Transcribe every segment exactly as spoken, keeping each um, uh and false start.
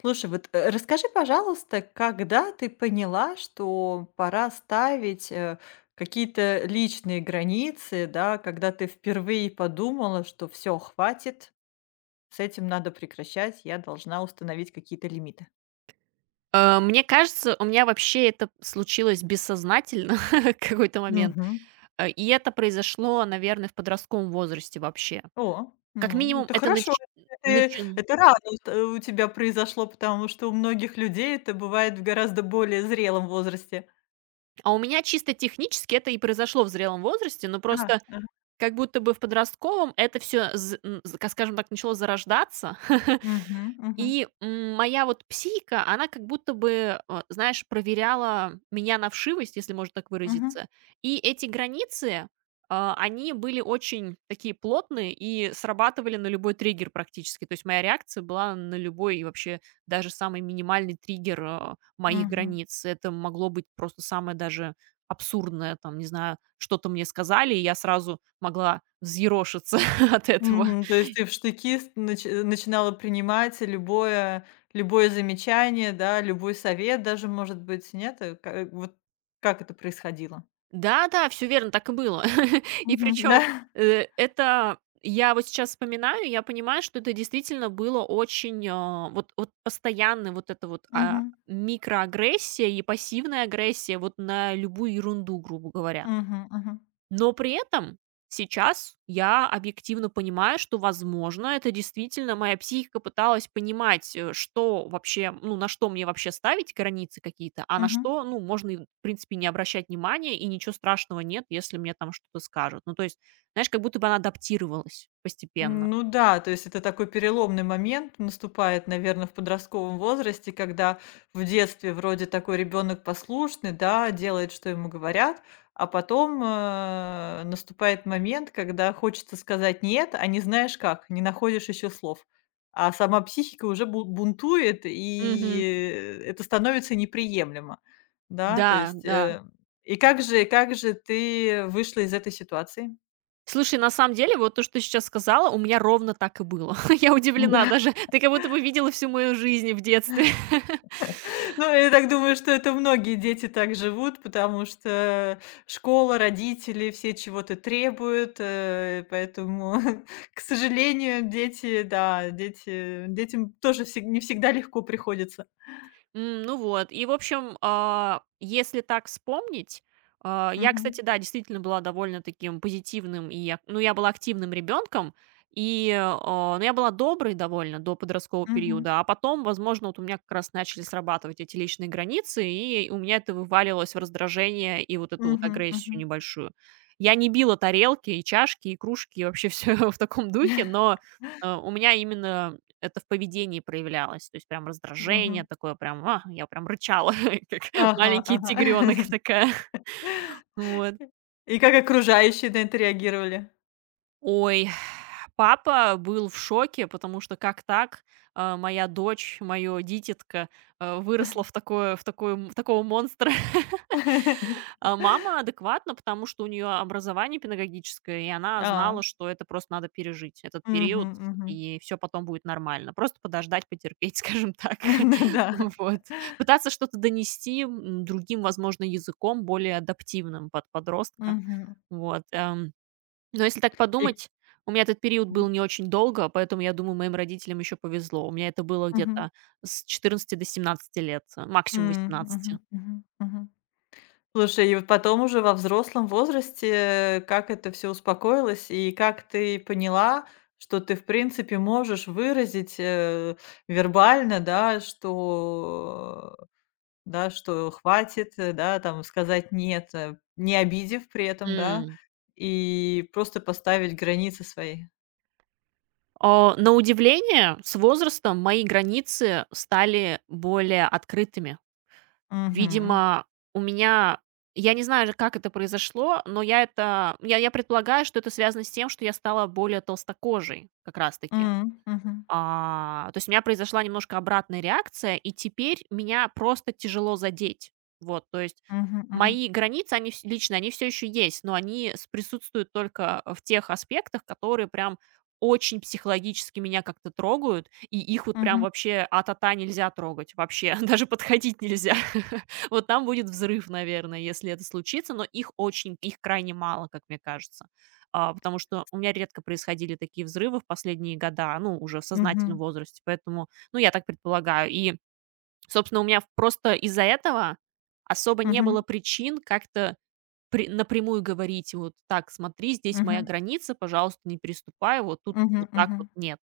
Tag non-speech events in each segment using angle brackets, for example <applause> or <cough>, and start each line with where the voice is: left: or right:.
left: Слушай, вот э, расскажи, пожалуйста, когда ты поняла, что пора ставить э, какие-то личные границы, да, когда ты впервые подумала, что все, хватит, с этим надо прекращать, я должна установить какие-то лимиты.
right: Э, мне кажется, у меня вообще это случилось бессознательно <laughs> в какой-то момент.
left: Мгм.
right: Э, и это произошло, наверное, в подростковом возрасте вообще.
left: О,
right: Как
left: ну,
right: минимум,
left: это
right: это
left: хорошо.
right: нач
left: Это,
right: начин
left: это рано у т- у тебя произошло, потому что у многих людей это бывает в гораздо более зрелом возрасте.
right: а у меня чисто технически это и произошло в зрелом возрасте, но
left: А,
right: просто
left: ага.
right: как будто бы в подростковом это все, скажем так, начало зарождаться. <laughs>
left: Мгм, мгм,
right: И, м, моя вот психика, она как будто бы, э, знаешь, проверяла меня на вшивость, если можно так
left: мгм,
right: выразиться. И эти границы, а, они были очень такие плотные и срабатывали на любой триггер практически. То есть моя реакция была на любой и вообще, даже самый минимальный триггер, а, моих
left: мгм.
right: границ. Это могло быть просто самое даже абсурдное, там, не знаю, что-то мне сказали, и я сразу могла взъерошиться <laughs> от этого.
left: Мгм. То есть ты в штыки с нач э, начинала принимать любое любое замечание, да, любой совет даже, может быть, нет? Э, ка э, вот как это происходило?
right: Да-да, все верно, так и было. <laughs> И
left: Мгм. <laughs>
right: причем,
left: Да.
right: э, это я вот сейчас вспоминаю, я понимаю, что это действительно было очень, а, вот вот постоянная вот эта вот, а,
left: Мгм.
right: микроагрессия и пассивная агрессия вот на любую ерунду, грубо говоря.
left: Мгм. Мгм.
right: Но при этом сейчас я объективно понимаю, что, возможно, это действительно моя психика пыталась понимать, э, что вообще, ну, на что мне вообще ставить границы какие-то, а на
left: Мгм.
right: что, ну, можно, и, в принципе, не обращать внимания, и ничего страшного нет, если мне там что-то скажут. Ну, то есть, знаешь, как будто бы она адаптировалась постепенно.
left: Ну да, то есть это такой переломный момент наступает, наверное, в подростковом возрасте, когда в детстве вроде такой ребенок послушный, да, делает, что ему говорят, а потом э, наступает момент, когда хочется сказать нет, а не знаешь как, не находишь еще слов. А сама психика уже бу- бунтует,
right: Мгм.
left: и это становится неприемлемо. Да, то
right: Да,
left: есть,
right: да.
left: э, и как же, как же ты вышла из этой ситуации?
right: Слушай, на самом деле, вот то, что ты сейчас сказала, у меня ровно так и было. <laughs> Я удивлена
left: Да.
right: даже. Ты как будто бы видела всю мою жизнь в детстве. <laughs>
left: Ну, я так думаю, что это многие дети так живут, потому что школа, родители, все чего-то требуют, э, поэтому, <laughs> к сожалению, дети, да, дети, детям тоже всег- не всегда легко приходится.
right: М, ну вот. И, в общем, а, если так вспомнить, а, я, кстати,
left: Мгм.
right: да, действительно была довольно таким позитивным, и я, ну, я была активным ребенком, и, а, ну, я была доброй довольно до подросткового
left: Мгм.
right: периода, а потом, возможно, вот у меня как раз начали срабатывать эти личные границы, и у меня это вывалилось в раздражение и вот эту вот
left: Мгм. Мгм.
right: агрессию небольшую. Я не била тарелки и чашки, и кружки, и вообще все <laughs> в таком духе, но э, у меня именно это в поведении проявлялось. То есть прям раздражение
left: Мгм.
right: такое, прям, а, я прям рычала, <laughs> как
left: Ага,
right: маленький
left: ага.
right: тигренок
left: <laughs>
right: такая. <laughs> Вот.
left: И как окружающие на это реагировали?
right: Ой, <sighs> папа был в шоке, потому что как так? А, моя дочь, мое дитятко, э, выросла в такое в такое м в такого монстра. <laughs>
left: <laughs>
right: А мама адекватна, потому что у нее образование педагогическое, и она
left: А,
right: знала, что это просто надо пережить, этот
left: мгм,
right: период,
left: мгм.
right: и все потом будет нормально. Просто подождать, потерпеть, <laughs> скажем так.
left: <laughs> Ну
right: <laughs>
left: да.
right: Вот. Пытаться что-то донести, м, другим, возможно, языком, более адаптивным под подростка.
left: Мгм.
right: Вот, эм. Но если так
left: И-
right: подумать, у меня этот период
left: мгм,
right: был не очень долго, поэтому, я думаю, моим родителям еще повезло. У меня это было
left: мгм,
right: где-то с 14 до 17 лет, э, максимум восемнадцати.
left: мгм, мгм, мгм. Слушай, и вот потом уже во взрослом возрасте, э, как это все успокоилось, и как ты поняла, что ты, в принципе, можешь выразить, э, вербально, да, что, э, да, что хватит, э, да, там сказать "нет", э, не обидев при этом, да,
right: М.
left: и просто поставить границы свои.
right: А, на удивление, с возрастом мои границы стали более открытыми.
left: Мгм.
right: Видимо, у меня я не знаю же, как это произошло, но я это я я предполагаю, что это связано с тем, что я стала более толстокожей как раз таки.
left: М, мгм.
right: А, то есть у меня произошла немножко обратная реакция, и теперь меня просто тяжело задеть. Вот, то есть
left: Мгм, мгм.
right: мои границы, они вс- лично, они все еще есть, но они с- присутствуют только в тех аспектах, которые прям очень психологически меня как-то трогают, и их вот прям
left: Мгм.
right: вообще а-та-та нельзя трогать вообще, <laughs> даже подходить нельзя. <laughs> Вот там будет взрыв, наверное, если это случится, но их очень, их крайне мало, как мне кажется. А, потому что у меня редко происходили такие взрывы в последние года, ну, уже в сознательном
left: Мгм.
right: возрасте, поэтому, ну, я так предполагаю. И, собственно, у меня в просто из-за этого особо не было
left: Мгм.
right: причин как-то при- напрямую говорить, вот так, смотри, здесь моя
left: Мгм.
right: граница, пожалуйста, не переступай, вот тут вот
left: Мгм.
right: так вот
left: Мгм.
right: нет.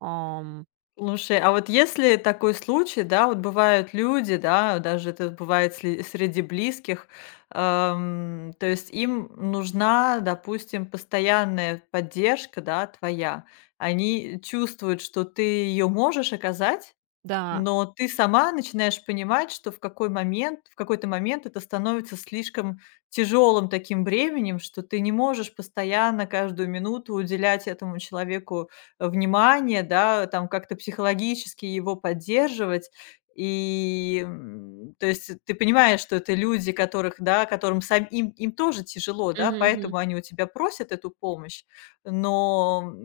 right: Ам,
left: Слушай, а вот если такой случай, да, вот бывают люди, да, даже это бывает сли- среди близких, эм, то есть им нужна, допустим, постоянная поддержка, да, твоя. Они чувствуют, что ты ее можешь оказать,
right: да.
left: но ты сама начинаешь понимать, что в какой момент в какой-то момент это становится слишком тяжелым таким бременем, что ты не можешь постоянно, каждую минуту уделять этому человеку, э, внимание, да, там как-то психологически его поддерживать. И, м, то есть э, ты понимаешь, что это люди, которых, да, которым сам им им тоже тяжело, да,
right: Мгм, мгм.
left: поэтому они у тебя просят эту помощь, но,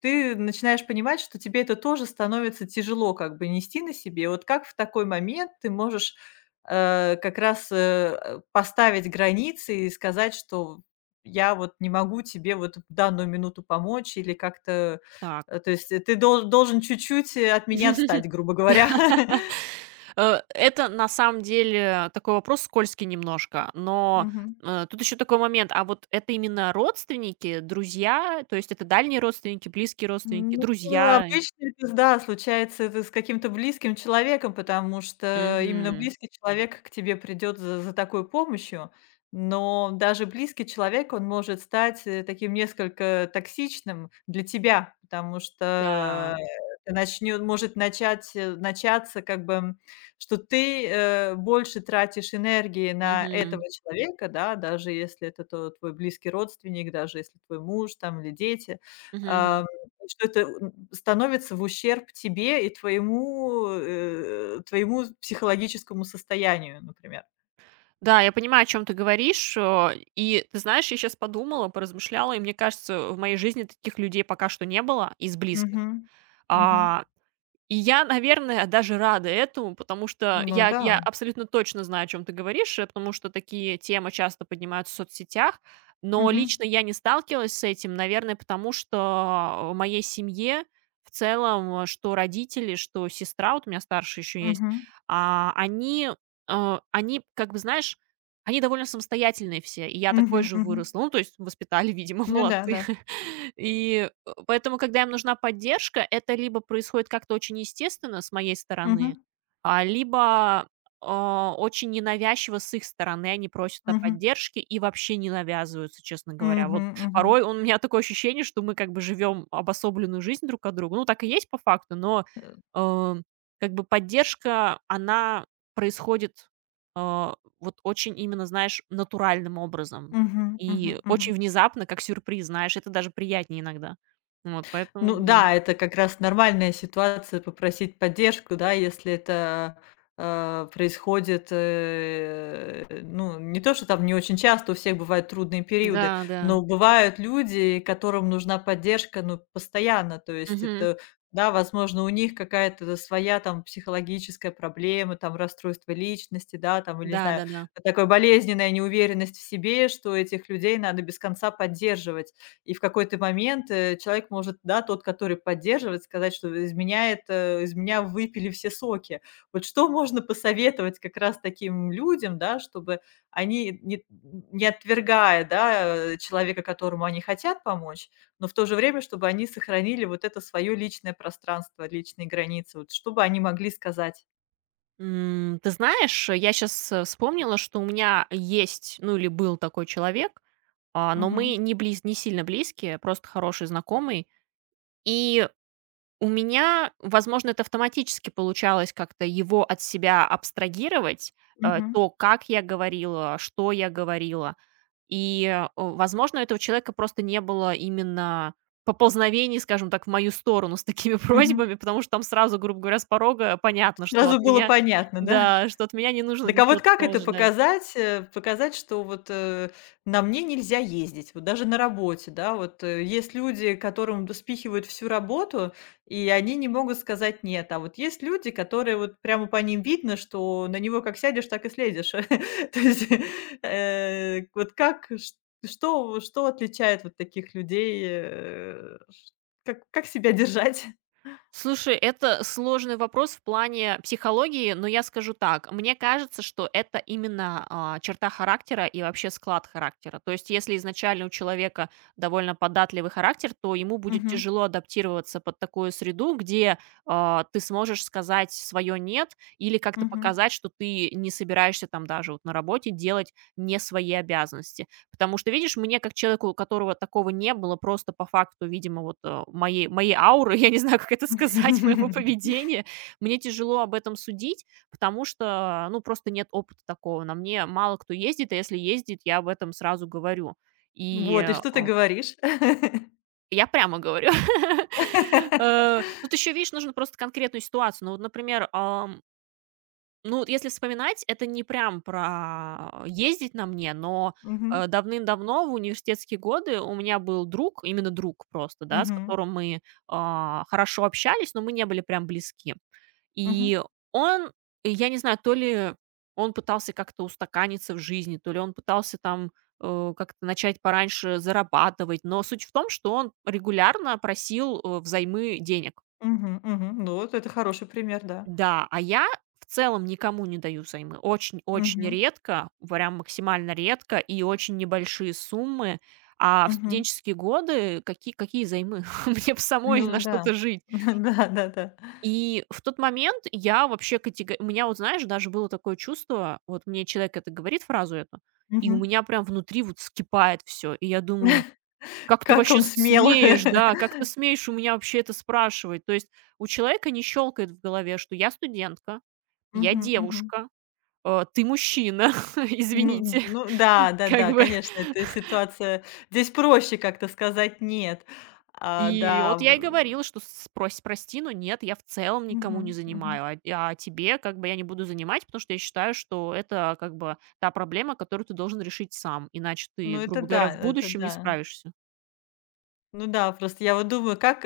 left: ты начинаешь понимать, что тебе это тоже становится тяжело как бы нести на себе. Вот как в такой момент ты можешь, э, как раз, э, поставить границы и сказать, что я вот не могу тебе вот в данную минуту помочь или как-то, э,
right: Так.
left: то есть э, ты дол должен чуть-чуть, э, от меня
right: <laughs>
left: отстать, грубо говоря.
right: <laughs>
left: <laughs>
right: Э, это на самом деле такой вопрос скользкий немножко, но,
left: Мгм.
right: э, тут еще такой момент. А вот это именно родственники, друзья? То есть это дальние родственники, близкие родственники,
left: Ну, а
right: друзья?
left: обычно это, да, случается это с каким-то близким человеком, потому что именно
right: Мгм.
left: близкий человек к тебе придет за за такой помощью. Но даже близкий человек, он может стать, э, таким несколько токсичным для тебя, потому что
right: Да.
left: начнет может начать э, начаться как бы, м, что ты, э, больше тратишь энергии на этого
right: Мгм.
left: человека, да, даже если это то твой близкий родственник, даже если твой муж там или дети.
right: Мгм,
left: А,
right: мгм.
left: что это, м, становится в ущерб тебе и твоему, э, твоему психологическому состоянию, например.
right: Да, я понимаю, о чем ты говоришь. Э, и ты знаешь, я сейчас подумала, поразмышляла, и мне кажется, в моей жизни таких людей пока что не было из близких.
left: Мгм. Мгм.
right: А, И я, наверное, даже рада этому, потому что
left: Ну
right: я
left: да.
right: я абсолютно точно знаю, о чем ты говоришь, э, потому что такие темы часто поднимаются в соцсетях. Но
left: Мгм.
right: лично я не сталкивалась с этим, наверное, потому что в моей семье в целом, э, что родители, что сестра, вот у меня старшая еще есть,
left: Мгм.
right: а, они, э, они, как бы, знаешь, они довольно самостоятельные все, и я такой
left: Мгм.
right: же
left: Мгм.
right: выросла. Ну, то есть воспитали, видимо, <laughs>
left: Ну да,
right: молодцы.
left: да.
right: <laughs> И поэтому, когда им нужна поддержка, это либо происходит как-то очень естественно с моей стороны,
left: Мгм.
right: а, либо, а, очень ненавязчиво с их стороны. Они просят о
left: Мгм.
right: поддержке и вообще не навязываются, честно говоря. Вот
left: Мгм. Мгм.
right: порой у меня такое ощущение, что мы как бы живем обособленную жизнь друг от друга. Ну, так и есть по факту, но,
left: Э.
right: э, как бы поддержка, она происходит, а, вот очень именно, знаешь, натуральным образом
left: Мгм. Мгм.
right: и
left: Мгм.
right: очень внезапно, как сюрприз, знаешь, это даже приятнее иногда. Вот
left: Ну
right: поэтому, да.
left: да, это как раз нормальная ситуация попросить поддержку, да, если это, э, происходит, э, ну, не то, что там не очень часто, у всех бывают трудные периоды,
right: Да, да.
left: но бывают люди, которым нужна поддержка, ну, постоянно. То есть
right: Мгм.
left: это, да, возможно, у них какая-то да, своя там психологическая проблема, там расстройство личности, да, там, или, не знаю,
right: Да-да-да.
left: такая болезненная неуверенность в себе, что этих людей надо без конца поддерживать. И в какой-то момент, э, человек может, да, тот, который поддерживает, сказать, что из меня это из меня выпили все соки. Вот что можно посоветовать как раз таким людям, да, чтобы они, не не отвергая, да, э, человека, которому они хотят помочь, но в то же время, чтобы они сохранили вот это свое личное пространство, личные границы, вот что они могли сказать?
right: М, ты знаешь, я сейчас вспомнила, что у меня есть, ну, или был такой человек, а, но мы
left: Мгм.
right: не близ не сильно близкие, просто хороший знакомый. И У меня, возможно, это автоматически получалось как-то его от себя абстрагировать, э,
left: Мгм.
right: то, как я говорила, что я говорила. И, э, возможно, у этого человека просто не было именно поползновений, скажем так, в мою сторону с такими <laughs>
left: Мгм.
right: просьбами, потому что там сразу, грубо говоря, с порога понятно, что
left: Сразу
right: от
left: было
right: меня
left: понятно, да?
right: да, что от меня не нужно
left: Так а
right: ничего
left: вот как
right: такого
left: это
right: ждать.
left: показать, э, показать, что вот, э, на мне нельзя ездить, вот даже на работе, да? Вот, э, есть люди, которым д спихивают всю работу, и они не могут сказать "нет", а вот есть люди, которые вот прямо по ним видно, что на него как сядешь, так и следишь. <laughs> То есть, э, вот как, ш что что отличает вот таких людей, э, ш как как себя держать?
right: Слушай, это сложный вопрос в плане психологии, но я скажу так. Мне кажется, что это именно а, черта характера и вообще склад характера. То есть, если изначально у человека довольно податливый характер, то ему будет
left: Мгм,
right: тяжело адаптироваться под такую среду, где а, ты сможешь сказать свое нет или как-то
left: мгм.
right: показать, что ты не собираешься там даже вот на работе делать не свои обязанности. Потому что, видишь, мне как человеку, у которого такого не было, просто по факту, видимо, вот, э, моей моей ауры, <laughs> я не знаю, как это сказать, <laughs> моего
left: <laughs>
right: поведения, мне тяжело об этом судить, потому что, ну, просто нет опыта такого. На мне мало кто ездит, а если ездит, я об этом сразу говорю. И,
left: Вот, и
right: э,
left: что ты
right: о,
left: говоришь?
right: я прямо говорю. <laughs>
left: <laughs>
right: Э, тут еще, видишь, нужно просто конкретную ситуацию. Ну вот, например, ам, ну, вот если вспоминать, это не прям про ездить на мне, но,
left: Мгм.
right: э, давным-давно, в университетские годы, у меня был друг, именно друг просто, да, с
left: Мгм.
right: которым мы, а, хорошо общались, но мы не были прям близки.
left: Мгм.
right: И он, и я не знаю, то ли он пытался как-то устаканиться в жизни, то ли он пытался там, э, как-то начать пораньше зарабатывать, но суть в том, что он регулярно просил, э, взаймы денег.
left: Мгм. Мгм. Ну, вот это хороший пример, да.
right: Да, а я в целом никому не даю займы. Очень-очень
left: Мгм.
right: редко, прям максимально редко и очень небольшие суммы. А в
left: Мгм.
right: студенческие годы какие, какие займы? <laughs> Мне бы самой
left: Ну
right: на что-то
left: да.
right: жить.
left: <laughs> Да, да-да.
right: И в тот момент я вообще категорически... У меня вот, знаешь, даже было такое чувство, вот мне человек это говорит, фразу эту, и у
left: Мгм.
right: меня прям внутри вот скипает все. И я думаю, как ты
left: Как
right: вообще
left: он смел! <laughs>
right: смеешь, да, как ты смеешь у меня вообще это спрашивать? То есть у человека не щелкает в голове, что я студентка, я
left: Мгм. Мгм.
right: девушка, э, ты мужчина, <laughs>
left: Ну
right: извините,
left: ну
right: <laughs>
left: да,
right: как
left: да-да,
right: бы.
left: конечно, эта ситуация здесь проще как-то сказать "нет". А,
right: И
left: да,
right: вот я и
left: в
right: говорила, что с прости, но нет, я в целом никому
left: мгм,
right: не
left: мгм.
right: занимаю, а а тебе как бы я не буду занимать, потому что я считаю, что это как бы та проблема, которую ты должен решить сам, иначе
left: Ну
right: ты,
left: это
right: грубо говоря,
left: да,
right: в
left: это
right: будущем не
left: да.
right: справишься.
left: Ну да, просто я вот думаю, как,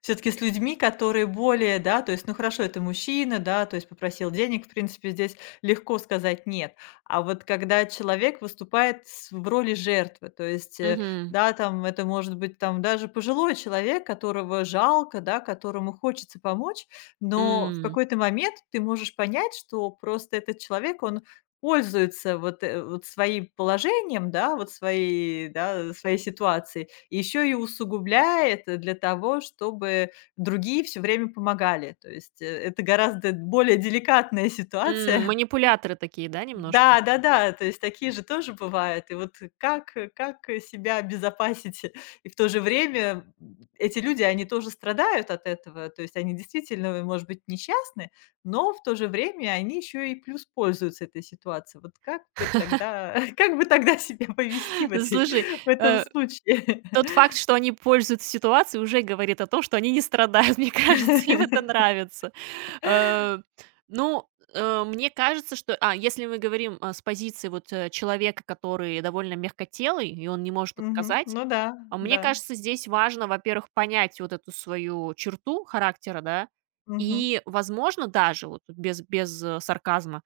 left: все таки с людьми, которые более, да, то есть, ну хорошо, это мужчина, да, то есть попросил денег, в принципе, здесь легко сказать "нет". А вот когда человек выступает с в роли жертвы, то есть, э,
right: Мгм.
left: да, там это может быть там даже пожилой человек, которого жалко, да, которому хочется помочь, но в
right: М,
left: какой-то момент ты можешь понять, что просто этот человек, он пользуется вот, э, вот своим положением, да, вот своей, да, своей ситуацией еще и усугубляет э, для того, чтобы другие все время помогали. То есть, э, это гораздо более деликатная
right: м,
left: ситуация. <laughs>
right: манипуляторы такие, да, немножко?
left: Да, да-да, то есть такие же тоже бывают. И вот как э, как э, себя обезопасить? <laughs> И в то же время, м, эти люди, они тоже страдают от этого. То есть они действительно, может быть, несчастны, но в то же время они еще и плюс пользуются этой ситуацией. Вот как бы тогда <laughs> как бы тогда себя повести в
right: <laughs>
left: этой
right: Слушай,
left: <laughs> в этом
right: э
left: случае?
right: тот факт,
left: <laughs>
right: что они пользуются ситуацией, уже говорит о том, что они не страдают, <laughs> мне кажется, им это
left: <laughs>
right: нравится. Э, ну, э, мне кажется, что а, если мы говорим, а, с позиции вот, э, человека, который довольно мягкотелый, и он не может
left: Мгм.
right: отказать,
left: Ну да,
right: а мне
left: да.
right: кажется, здесь важно, во-первых, понять вот эту свою черту характера, да,
left: Мгм.
right: и, возможно, даже вот без, без э, сарказма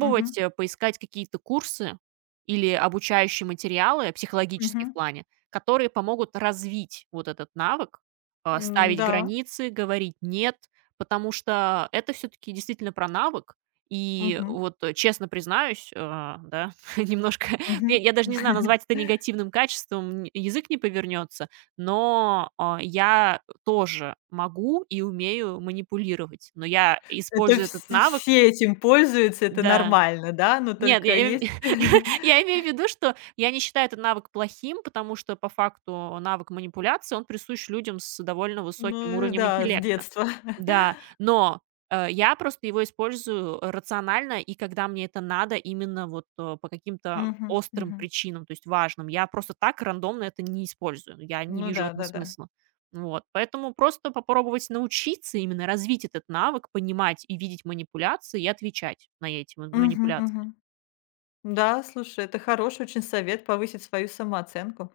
left: Мгм.
right: э, поискать какие-то курсы или обучающие материалы психологические
left: Мгм.
right: в плане, которые помогут развить вот этот навык, э, ставить
left: М-да.
right: границы, говорить нет, потому что это все-таки действительно про навык. И
left: Мгм.
right: вот э, честно признаюсь, э, да, <laughs> немножко я
left: Мгм.
right: я даже не знаю, назвать это
left: <laughs>
right: негативным качеством, н язык не повернется, но, а, я тоже могу и умею манипулировать, но я
left: Это
right: использую этот
left: вс
right: навык
left: все этим пользуются, это
right: Да.
left: нормально, да? Но
right: Нет, я
left: только
right: им
left: есть
right: <laughs> я
left: <laughs>
right: имею в виду, что я не считаю этот навык плохим, потому что по факту навык манипуляции, он присущ людям с довольно высоким
left: ну э,
right: уровнем
left: да, с
right: интеллекта.
left: детства. <laughs>
right: Да, но, э, я просто его использую э, рационально и когда мне это надо именно вот, э, по каким-то
left: Мгм.
right: острым
left: Мгм.
right: причинам, то есть важным. Я просто так рандомно это не использую. Я не
left: Ну
right: вижу в
left: да,
right: этом
left: да-да.
right: смысла. Вот, поэтому просто попробовать научиться именно развить этот навык, понимать и видеть манипуляции и отвечать на эти ма
left: Мгм.
right: манипуляции.
left: Мгм. Да, слушай, это хороший очень совет повысить свою самооценку.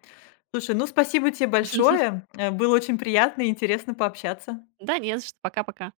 left: Слушай, ну спасибо тебе
right: <laughs>
left: большое. Э, было очень приятно и интересно пообщаться.
right: Да не за что. Пока-пока.